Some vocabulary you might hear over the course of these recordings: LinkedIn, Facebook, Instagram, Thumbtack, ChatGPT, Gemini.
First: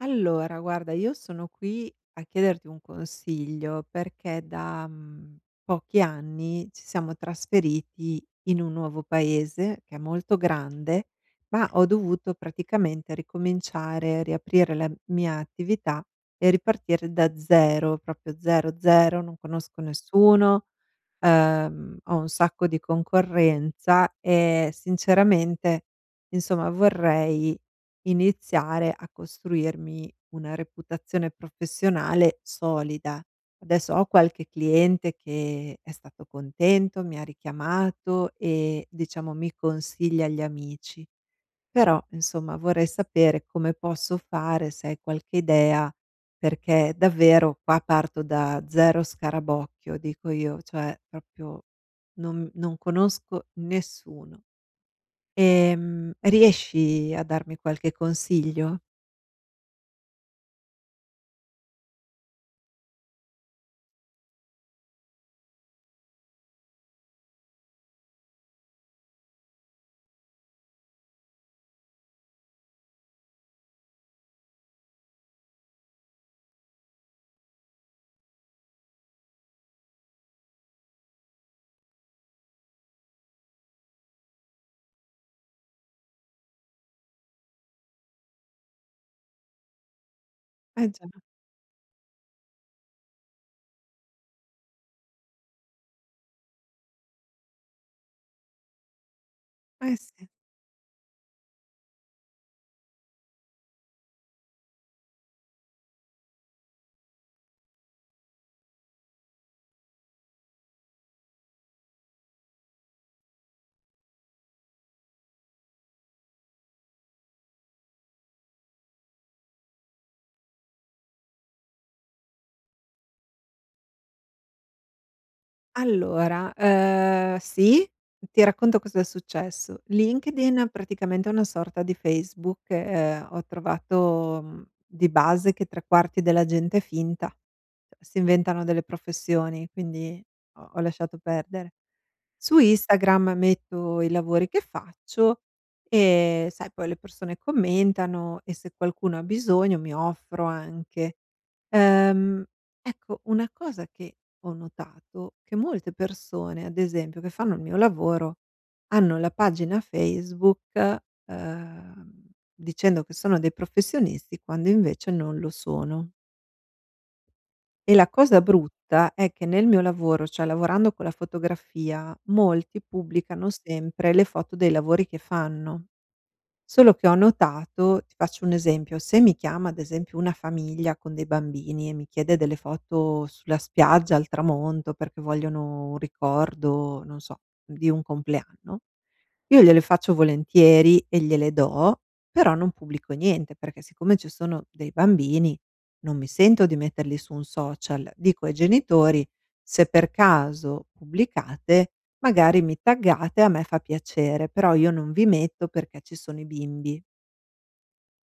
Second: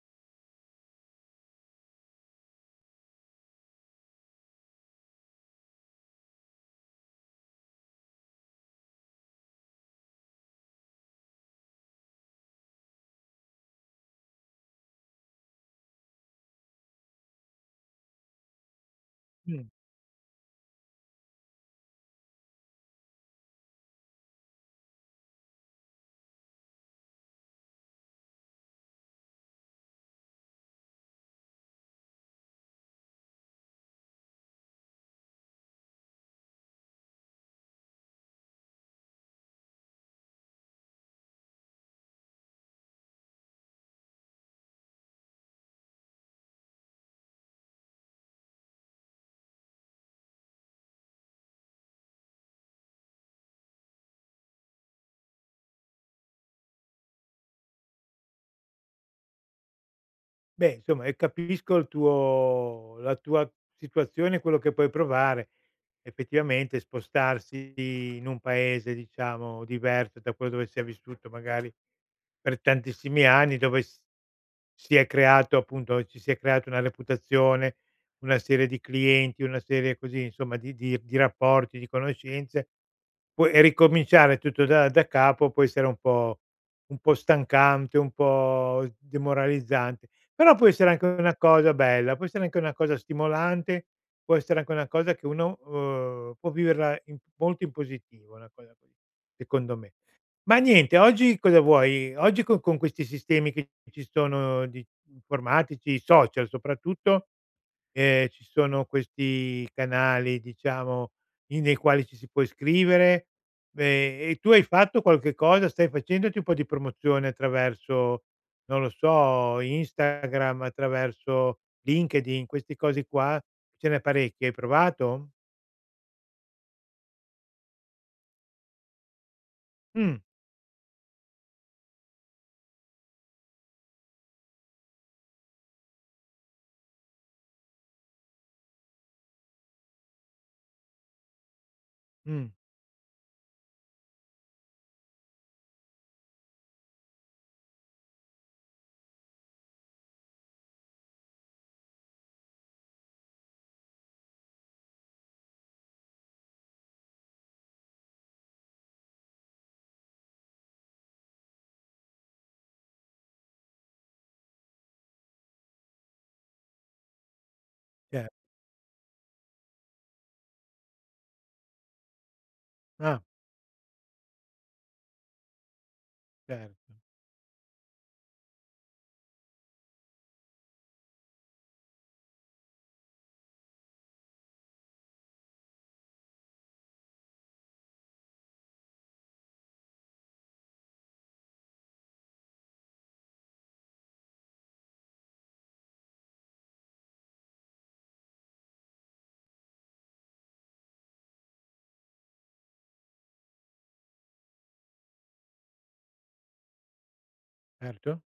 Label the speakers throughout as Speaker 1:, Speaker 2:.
Speaker 1: Allora, guarda, io sono qui a chiederti un consiglio perché da pochi anni ci siamo trasferiti in un nuovo paese che è molto grande, ma ho dovuto praticamente ricominciare, riaprire la mia attività e ripartire da 0, proprio 0, 0, non
Speaker 2: Mh.
Speaker 1: conosco nessuno, ho un sacco di concorrenza e sinceramente, insomma, vorrei iniziare a costruirmi una reputazione professionale solida. Adesso ho qualche cliente che è stato contento, mi ha richiamato e diciamo mi consiglia gli amici. Però, insomma, vorrei sapere come posso fare, se hai qualche idea, perché davvero qua parto da 0 scarabocchio, dico io, cioè proprio non conosco nessuno. Riesci a darmi qualche consiglio?
Speaker 2: Beh, insomma, capisco il tuo la tua situazione, quello che puoi provare. Effettivamente spostarsi in un paese, diciamo, diverso da quello dove si è vissuto magari per tantissimi anni, dove s si è creato appunto ci si è creato una reputazione, una serie di clienti, una serie così insomma di rapporti, di conoscenze, poi e ricominciare tutto da capo può essere un po' stancante, un po' demoralizzante, però può
Speaker 1: Eh
Speaker 2: essere anche
Speaker 1: già,
Speaker 2: una cosa bella, può essere anche una cosa stimolante, può essere anche una cosa che uno, può viverla in molto in positivo, una cosa così, secondo me.
Speaker 1: eh sì.
Speaker 2: Ma niente, oggi cosa vuoi? Oggi co con questi sistemi che ci sono di informatici, social soprattutto, ci sono questi canali, diciamo, in nei quali ci si può iscrivere, e tu hai fatto qualche cosa, stai facendoti un po' di promozione attraverso, non lo so, Instagram, attraverso LinkedIn, queste cose qua, ce n'è parecchie, hai provato?
Speaker 1: Allora, sì, ti racconto cosa è successo.
Speaker 2: Mh,
Speaker 1: LinkedIn praticamente è una sorta di Facebook, ho trovato, di base che 3/4 della gente è finta, si inventano delle professioni, quindi ho lasciato perdere.
Speaker 2: mh,
Speaker 1: Su Instagram metto i lavori che faccio e, sai, poi le persone commentano e se qualcuno ha bisogno mi offro anche. Ehm, ecco, una cosa che ho notato, che molte persone, ad esempio, che fanno il mio lavoro, hanno la pagina Facebook, ehm, dicendo che sono dei professionisti, quando invece non lo sono. E la
Speaker 2: cer
Speaker 1: cosa brutta è che nel mio lavoro, cioè lavorando con la fotografia, molti
Speaker 2: ah,
Speaker 1: pubblicano sempre le foto dei lavori che fanno.
Speaker 2: certo,
Speaker 1: Solo che ho notato ti faccio un esempio, se mi chiama ad esempio una famiglia con dei bambini e mi chiede delle foto sulla spiaggia al tramonto perché vogliono un ricordo, non so, di un compleanno, io gliele faccio volentieri e gliele do, però non pubblico niente, perché siccome ci sono dei bambini non mi sento di metterli su un social. Dico ai genitori: "Se per caso pubblicate, magari mi taggate, a me fa piacere, però io non vi metto perché ci sono i bimbi".
Speaker 2: certo,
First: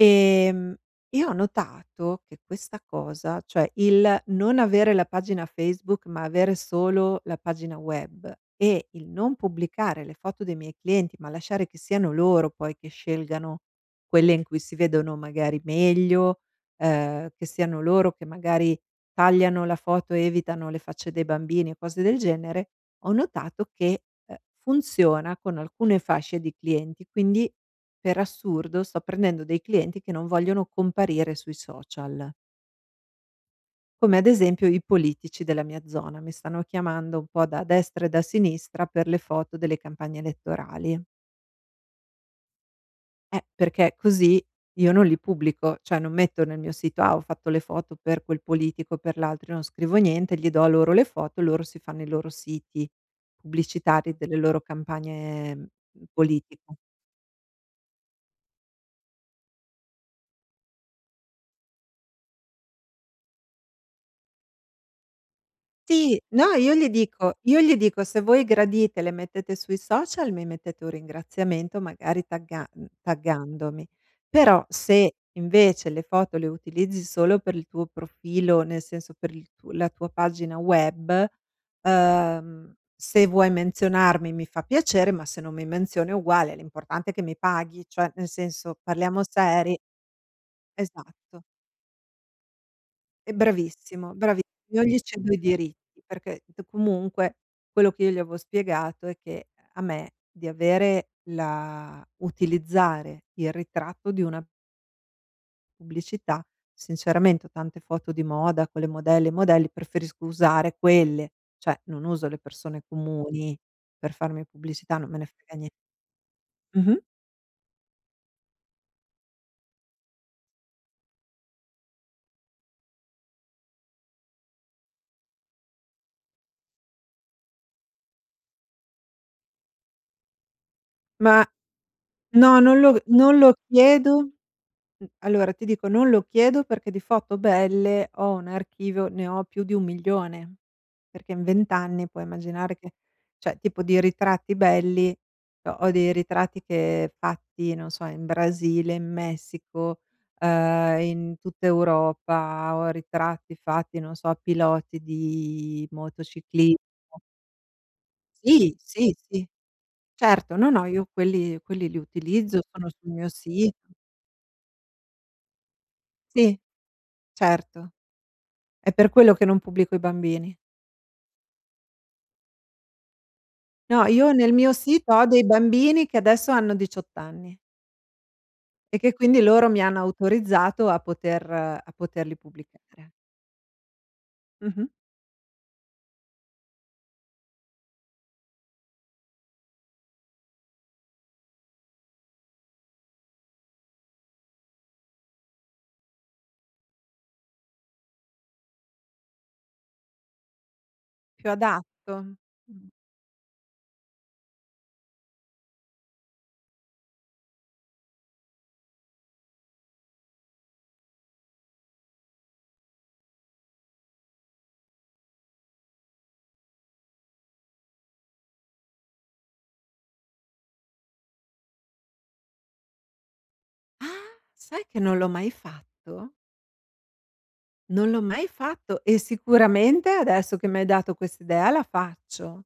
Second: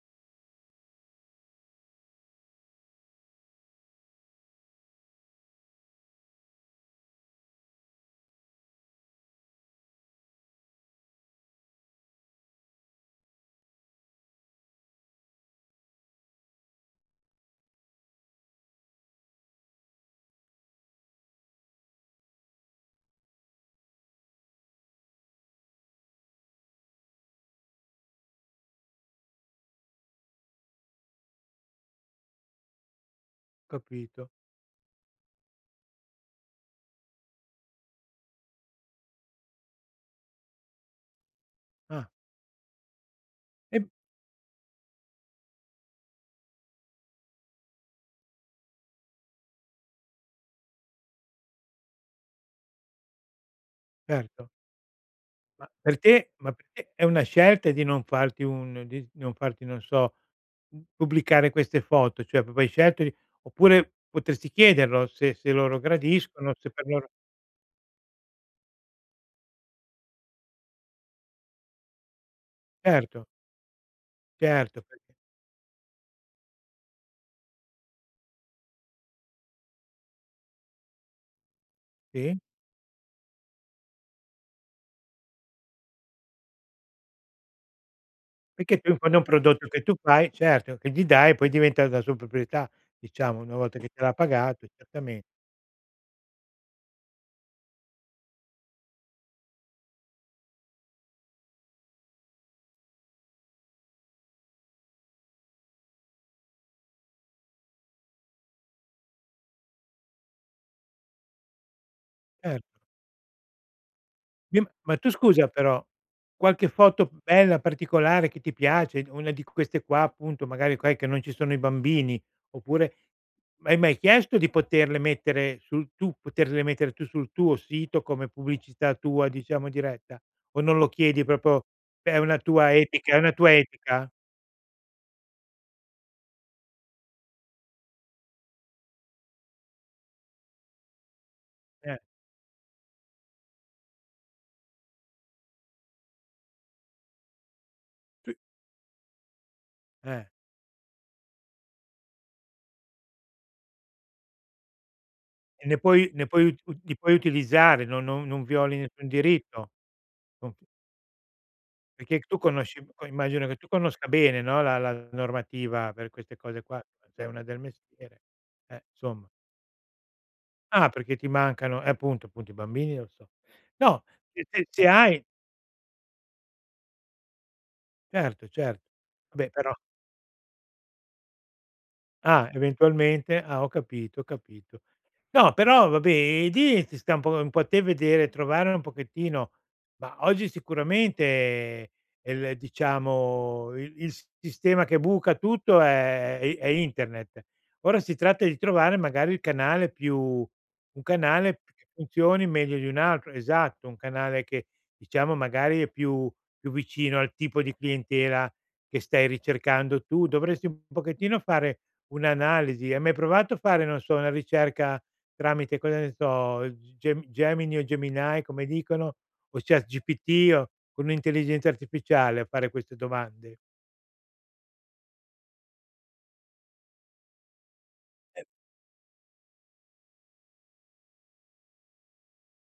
Speaker 1: Ehm, io ho notato che questa cosa, cioè il non avere la pagina Facebook, ma avere solo la pagina web e il non pubblicare le foto dei miei clienti, ma lasciare che siano loro poi che scelgano quelle in cui si vedono magari meglio, che siano loro che magari tagliano la foto e evitano le facce dei bambini e cose del genere, ho notato che funziona con alcune fasce di clienti, quindi per assurdo sto prendendo dei clienti che non vogliono comparire sui social, come ad
Speaker 2: capito.
Speaker 1: esempio i politici della mia zona, mi stanno chiamando un po' da destra e da sinistra per le foto delle campagne elettorali.
Speaker 2: Ah. E
Speaker 1: Perché così io non li pubblico, cioè non metto nel mio sito: "Ah, ho fatto le foto per quel politico, o per l'altro", io non scrivo niente, gli do a loro le foto, loro si fanno i loro siti pubblicitari delle
Speaker 2: certo,
Speaker 1: loro campagne
Speaker 2: ma per te ma
Speaker 1: politiche.
Speaker 2: per te è una scelta di non farti un di non farti, non so, pubblicare queste foto, cioè proprio hai scelto di, oppure potresti chiederlo se loro
Speaker 1: Sì, no,
Speaker 2: gradiscono, se
Speaker 1: io
Speaker 2: per
Speaker 1: gli
Speaker 2: loro.
Speaker 1: dico io gli dico: "Se voi gradite, le mettete sui social, mi mettete un ringraziamento magari
Speaker 2: Certo,
Speaker 1: taggandomi. Però
Speaker 2: certo,
Speaker 1: se
Speaker 2: perché
Speaker 1: invece le foto le utilizzi solo per il tuo profilo, nel senso per il tu la tua pagina web,
Speaker 2: sì,
Speaker 1: se vuoi menzionarmi mi fa piacere, ma se non mi menzioni è uguale, l'importante è che mi paghi." Cioè, nel senso,
Speaker 2: perché tu in fondo è
Speaker 1: parliamo
Speaker 2: un prodotto
Speaker 1: seri
Speaker 2: che tu fai, certo, che gli dai, e
Speaker 1: esatto.
Speaker 2: poi diventa la sua proprietà,
Speaker 1: E
Speaker 2: diciamo, una volta che te l'ha
Speaker 1: bravissimo, bravi
Speaker 2: pagato,
Speaker 1: non gli
Speaker 2: certamente,
Speaker 1: cedo i diritti, perché d comunque quello che io gli avevo spiegato è che a me di avere la utilizzare il ritratto di una pubblicità, sinceramente ho tante foto di moda con le modelle e i modelli, preferisco usare quelle, cioè non uso le
Speaker 2: certo.
Speaker 1: persone comuni per farmi
Speaker 2: Sì, ma ma
Speaker 1: pubblicità,
Speaker 2: tu
Speaker 1: non me ne
Speaker 2: scusa
Speaker 1: frega nie
Speaker 2: però, qualche
Speaker 1: mh-mh.
Speaker 2: foto bella, particolare che ti piace, una di queste qua appunto, magari quelle che non ci sono i bambini, oppure hai mai chiesto di poterle mettere tu sul tuo sito come pubblicità tua, diciamo diretta? O non lo chiedi
Speaker 1: Ma
Speaker 2: proprio, è
Speaker 1: no, non lo
Speaker 2: una
Speaker 1: non
Speaker 2: tua
Speaker 1: lo
Speaker 2: etica?
Speaker 1: chiedo. Allora ti dico, non lo chiedo perché di foto belle ho un archivio ne ho più di 1.000.000, perché in 20
Speaker 2: Eh,
Speaker 1: anni puoi immaginare che cioè tipo di ritratti belli, ho dei ritratti che fatti, non so, in
Speaker 2: Sì.
Speaker 1: Brasile, in Messico,
Speaker 2: eh,
Speaker 1: in tutta Europa, ho ritratti fatti, non so, a piloti
Speaker 2: e
Speaker 1: di
Speaker 2: ne puoi ut
Speaker 1: motocicli
Speaker 2: li puoi utilizzare, non
Speaker 1: sì,
Speaker 2: violi nessun
Speaker 1: sì, sì,
Speaker 2: diritto.
Speaker 1: certo, no, no, io quelli li
Speaker 2: Perché tu
Speaker 1: utilizzo,
Speaker 2: conosci
Speaker 1: sono
Speaker 2: co
Speaker 1: sul mio
Speaker 2: immagino che tu
Speaker 1: sito.
Speaker 2: conosca bene, no, la normativa per queste
Speaker 1: Sì,
Speaker 2: cose qua, sei una del
Speaker 1: certo.
Speaker 2: mestiere,
Speaker 1: È per
Speaker 2: insomma.
Speaker 1: quello che non pubblico i bambini.
Speaker 2: Ah, perché ti mancano, appunto, appunto, i bambini lo so. No,
Speaker 1: No, io
Speaker 2: se
Speaker 1: nel
Speaker 2: se
Speaker 1: mio
Speaker 2: se
Speaker 1: sito
Speaker 2: hai,
Speaker 1: ho dei bambini che adesso hanno 18 anni
Speaker 2: certo, certo.
Speaker 1: e che quindi
Speaker 2: Vabbè
Speaker 1: loro
Speaker 2: però,
Speaker 1: mi hanno autorizzato a poterli
Speaker 2: ah,
Speaker 1: pubblicare.
Speaker 2: eventualmente, ah, ho capito, ho capito.
Speaker 1: Mh-mh.
Speaker 2: No, però vabbè, e lì ci sta un po' a te vedere, trovare un pochettino, ma oggi sicuramente il, diciamo, il sistema che buca tutto è internet. Ora si tratta di trovare magari il canale più un
Speaker 1: Più
Speaker 2: canale che
Speaker 1: adatto.
Speaker 2: funzioni meglio
Speaker 1: Mh.
Speaker 2: di un altro, esatto, un canale che diciamo magari è più vicino al tipo di clientela che stai ricercando tu. Dovresti un pochettino fare un'analisi. Hai mai provato a fare, non so, una ricerca tramite, cosa ne so, Gemini, o Gemini come dicono, o ChatGPT, o con l'intelligenza artificiale, a fare queste domande?
Speaker 1: Ah, sai che non l'ho mai fatto? Non l'ho mai fatto e sicuramente adesso che mi hai dato quest'idea la faccio.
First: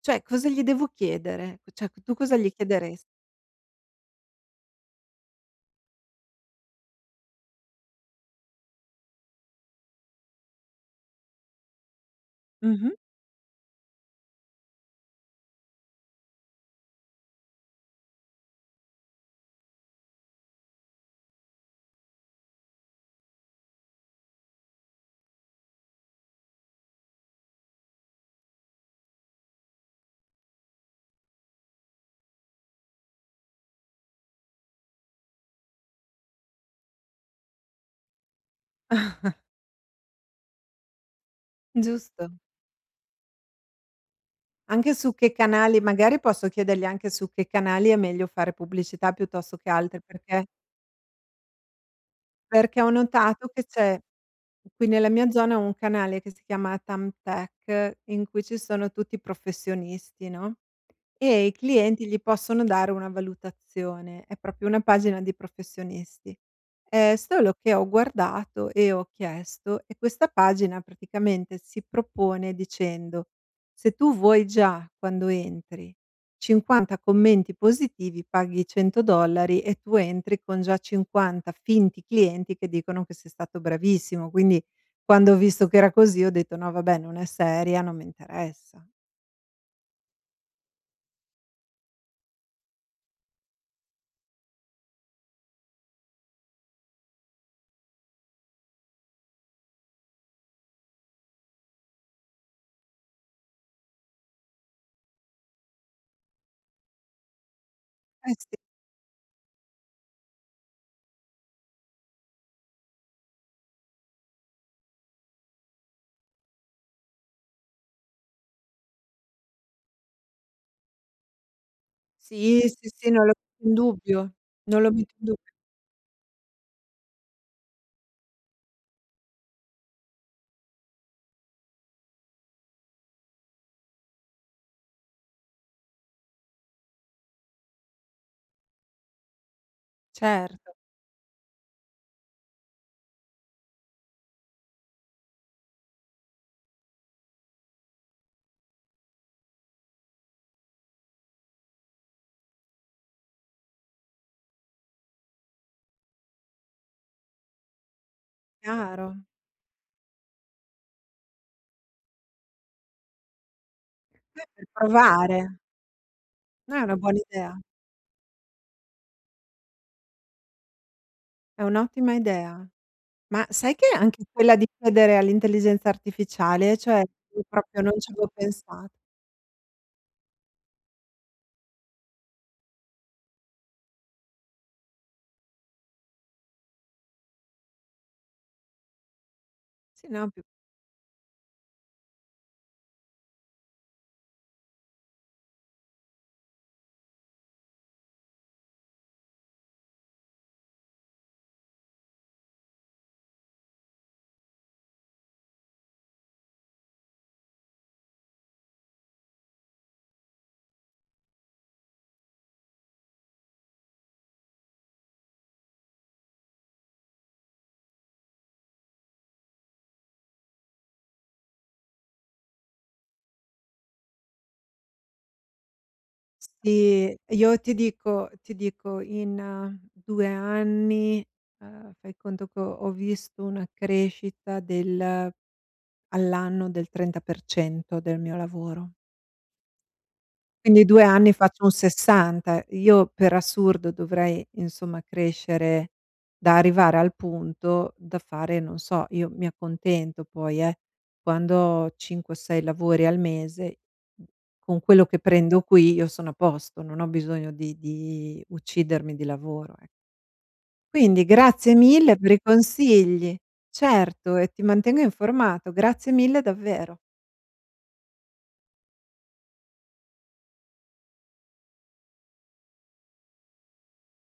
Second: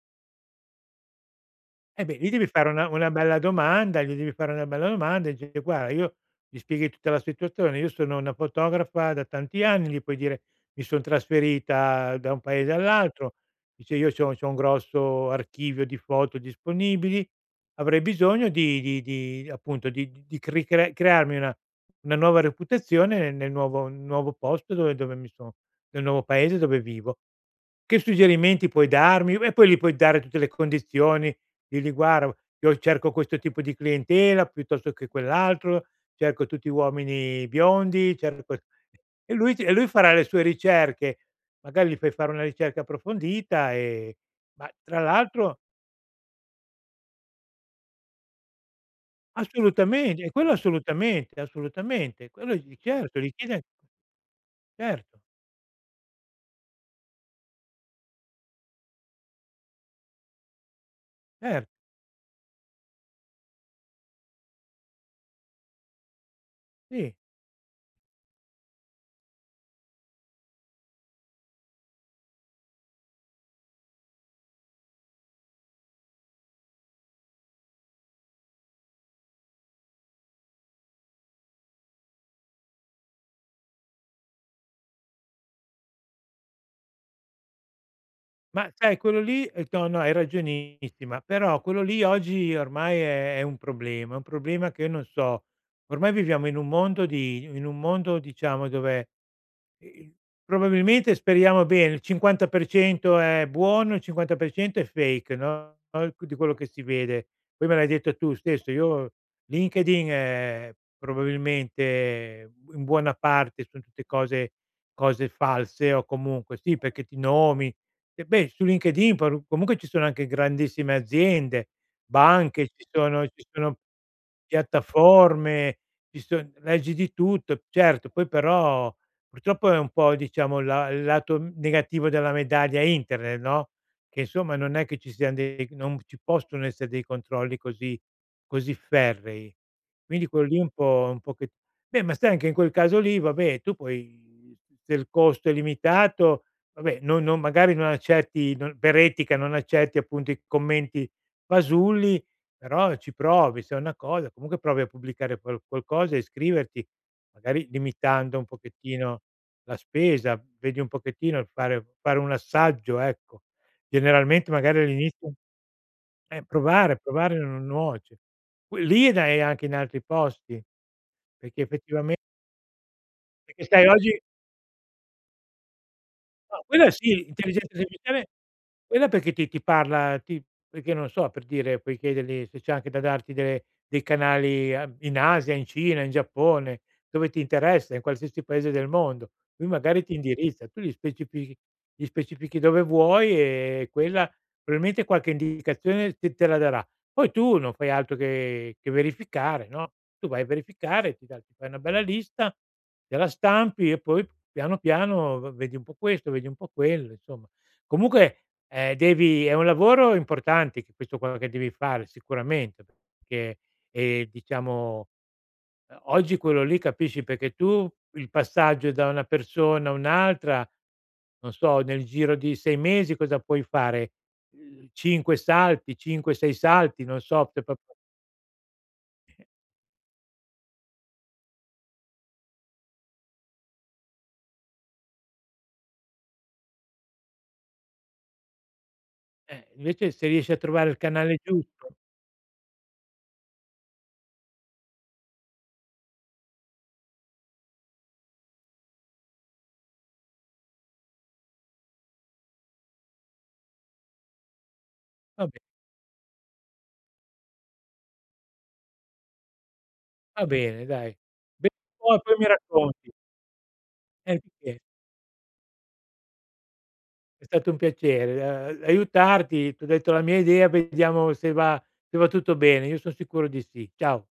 Speaker 1: Cioè cosa gli devo chiedere? Cioè
Speaker 2: Eh
Speaker 1: tu
Speaker 2: beh, gli
Speaker 1: cosa
Speaker 2: devi
Speaker 1: gli
Speaker 2: fare una
Speaker 1: chiederesti?
Speaker 2: bella domanda, gli devi fare una bella domanda e dire: "Guarda, io", gli spieghi tutta la situazione: "Io sono una fotografa da tanti anni", gli puoi dire: "Mi son trasferita da un paese
Speaker 1: Mh-mh.
Speaker 2: all'altro", dice: "Io c'ho un grosso archivio di foto disponibili, avrei bisogno di appunto di cri cre crearmi una nuova reputazione nel nuovo nuovo posto dove dove mi so nel nuovo paese dove vivo. Che suggerimenti puoi darmi?" E poi gli puoi dare tutte le condizioni di lì: "Guarda, io cerco questo tipo di clientela piuttosto che quell'altro, cerco tutti uomini biondi, cerco" e lui farà le sue ricerche. Magari gli fai
Speaker 1: Giusto.
Speaker 2: fare una ricerca approfondita, ma
Speaker 1: Anche
Speaker 2: tra
Speaker 1: su che
Speaker 2: l'altro
Speaker 1: canali magari posso chiedergli anche su che canali è meglio fare pubblicità piuttosto che altri,
Speaker 2: assolutamente, e
Speaker 1: perché
Speaker 2: quello assolutamente, assolutamente. Quello gli,
Speaker 1: ho
Speaker 2: certo, gli
Speaker 1: notato
Speaker 2: chiede,
Speaker 1: che c'è qui nella
Speaker 2: certo,
Speaker 1: mia zona un canale che si chiama Thumbtack in cui ci sono tutti i professionisti, no, e i
Speaker 2: cer
Speaker 1: clienti gli possono dare una valutazione, è proprio una pagina di professionisti.
Speaker 2: sì.
Speaker 1: Solo che ho guardato e ho chiesto e questa pagina praticamente si propone dicendo: "Se tu vuoi già quando entri 50 commenti positivi, paghi 100 dollari e tu entri con già 50 finti clienti che dicono che sei stato bravissimo". Quindi quando ho visto che era così ho detto: "No vabbè, non è seria, non mi
Speaker 2: Ma
Speaker 1: interessa".
Speaker 2: sai quello lì, no, no, hai ragionissima, però quello lì oggi ormai è un problema che io non so, ormai viviamo in un mondo, diciamo, dove, ehm, probabilmente speriamo bene, il 50% è buono, il 50% è fake, no, no, di quello che si vede. Poi me l'hai detto tu
Speaker 1: Sì.
Speaker 2: stesso, io LinkedIn è probabilmente in buona parte son tutte cose false o comunque sì, perché ti nomi, e beh, su LinkedIn par comunque ci sono anche grandissime aziende,
Speaker 1: Sì,
Speaker 2: banche,
Speaker 1: sì, sì, non lo
Speaker 2: ci
Speaker 1: metto in
Speaker 2: sono
Speaker 1: dubbio, non lo metto in dubbio.
Speaker 2: piattaforme, ci son leggi di tutto. Certo, poi però purtroppo è un po', diciamo, la il lato negativo della medaglia internet, no, che insomma non è che ci siano dei non ci possono essere dei controlli così ferrei. Quindi quello lì un
Speaker 1: Certo,
Speaker 2: po', un po' che beh, ma sai anche in quel caso lì, vabbè, tu puoi, se il costo è limitato, vabbè, non non magari non accetti, non per etica non accetti appunto i commenti fasulli, però ci provi, se è una cosa comunque provi a pubblicare qualcosa, iscriverti, magari limitando un
Speaker 1: chiaro.
Speaker 2: pochettino la spesa, vedi un pochettino, fare un assaggio, ecco. Generalmente
Speaker 1: Per
Speaker 2: magari all'inizio,
Speaker 1: provare. No, è una
Speaker 2: provare,
Speaker 1: buona
Speaker 2: provare
Speaker 1: idea,
Speaker 2: non nuoce. Qui lì E dai anche in altri posti, perché
Speaker 1: è un'ottima
Speaker 2: effettivamente,
Speaker 1: idea. Ma
Speaker 2: perché
Speaker 1: sai
Speaker 2: sai
Speaker 1: che
Speaker 2: oggi,
Speaker 1: anche quella di chiedere all'intelligenza
Speaker 2: no,
Speaker 1: artificiale,
Speaker 2: quella
Speaker 1: cioè
Speaker 2: sì,
Speaker 1: io
Speaker 2: intelligenza
Speaker 1: proprio non ci avevo
Speaker 2: artificiale,
Speaker 1: pensato.
Speaker 2: quella perché ti ti parla ti perché non so, per dire, puoi chiedergli se c'è anche da darti de dei canali a in Asia, in Cina, in Giappone, dove ti interessa, in qualsiasi paese del mondo. Lui magari
Speaker 1: Sì,
Speaker 2: ti
Speaker 1: no, più
Speaker 2: indirizza, tu gli specifichi dove vuoi e quella probabilmente qualche indicazione te la darà. Poi tu non fai altro che verificare, no, tu vai a verificare, ti fai una bella lista, te la stampi e poi piano piano v vedi un po' questo, vedi un po' quello, insomma. Comunque, devi, è un lavoro importante che questo qua che devi fare sicuramente, perché, diciamo, oggi quello lì capisci perché tu il passaggio da una persona a un'altra, non so, nel giro di 6 mesi cosa puoi fare? 5 salti, 5, 6 salti,
Speaker 1: sì,
Speaker 2: non so
Speaker 1: io
Speaker 2: se
Speaker 1: ti
Speaker 2: proprio,
Speaker 1: dico ti dico in 2 anni, fai conto che ho visto una crescita del all'anno del 30% del mio lavoro.
Speaker 2: invece se riesci a
Speaker 1: Quindi
Speaker 2: trovare il
Speaker 1: 2 anni
Speaker 2: canale
Speaker 1: faccio un
Speaker 2: giusto.
Speaker 1: 60. Io per assurdo dovrei insomma crescere da arrivare al punto da fare, non so, io mi accontento poi, quando ho 5 o 6 lavori al mese, con quello che
Speaker 2: va be
Speaker 1: prendo qui io sono a posto, non ho bisogno di uccidermi di lavoro, ec
Speaker 2: Va bene dai.
Speaker 1: Quindi
Speaker 2: Be
Speaker 1: grazie mille
Speaker 2: Poi
Speaker 1: per
Speaker 2: poi
Speaker 1: i
Speaker 2: mi racconti.
Speaker 1: consigli. Certo e
Speaker 2: Di
Speaker 1: ti
Speaker 2: che.
Speaker 1: mantengo informato. Grazie mille davvero.
Speaker 2: È stato un piacere, aiutarti, t'ho detto la mia idea, vediamo se va, se va tutto bene. Io son sicuro di sì. Ciao.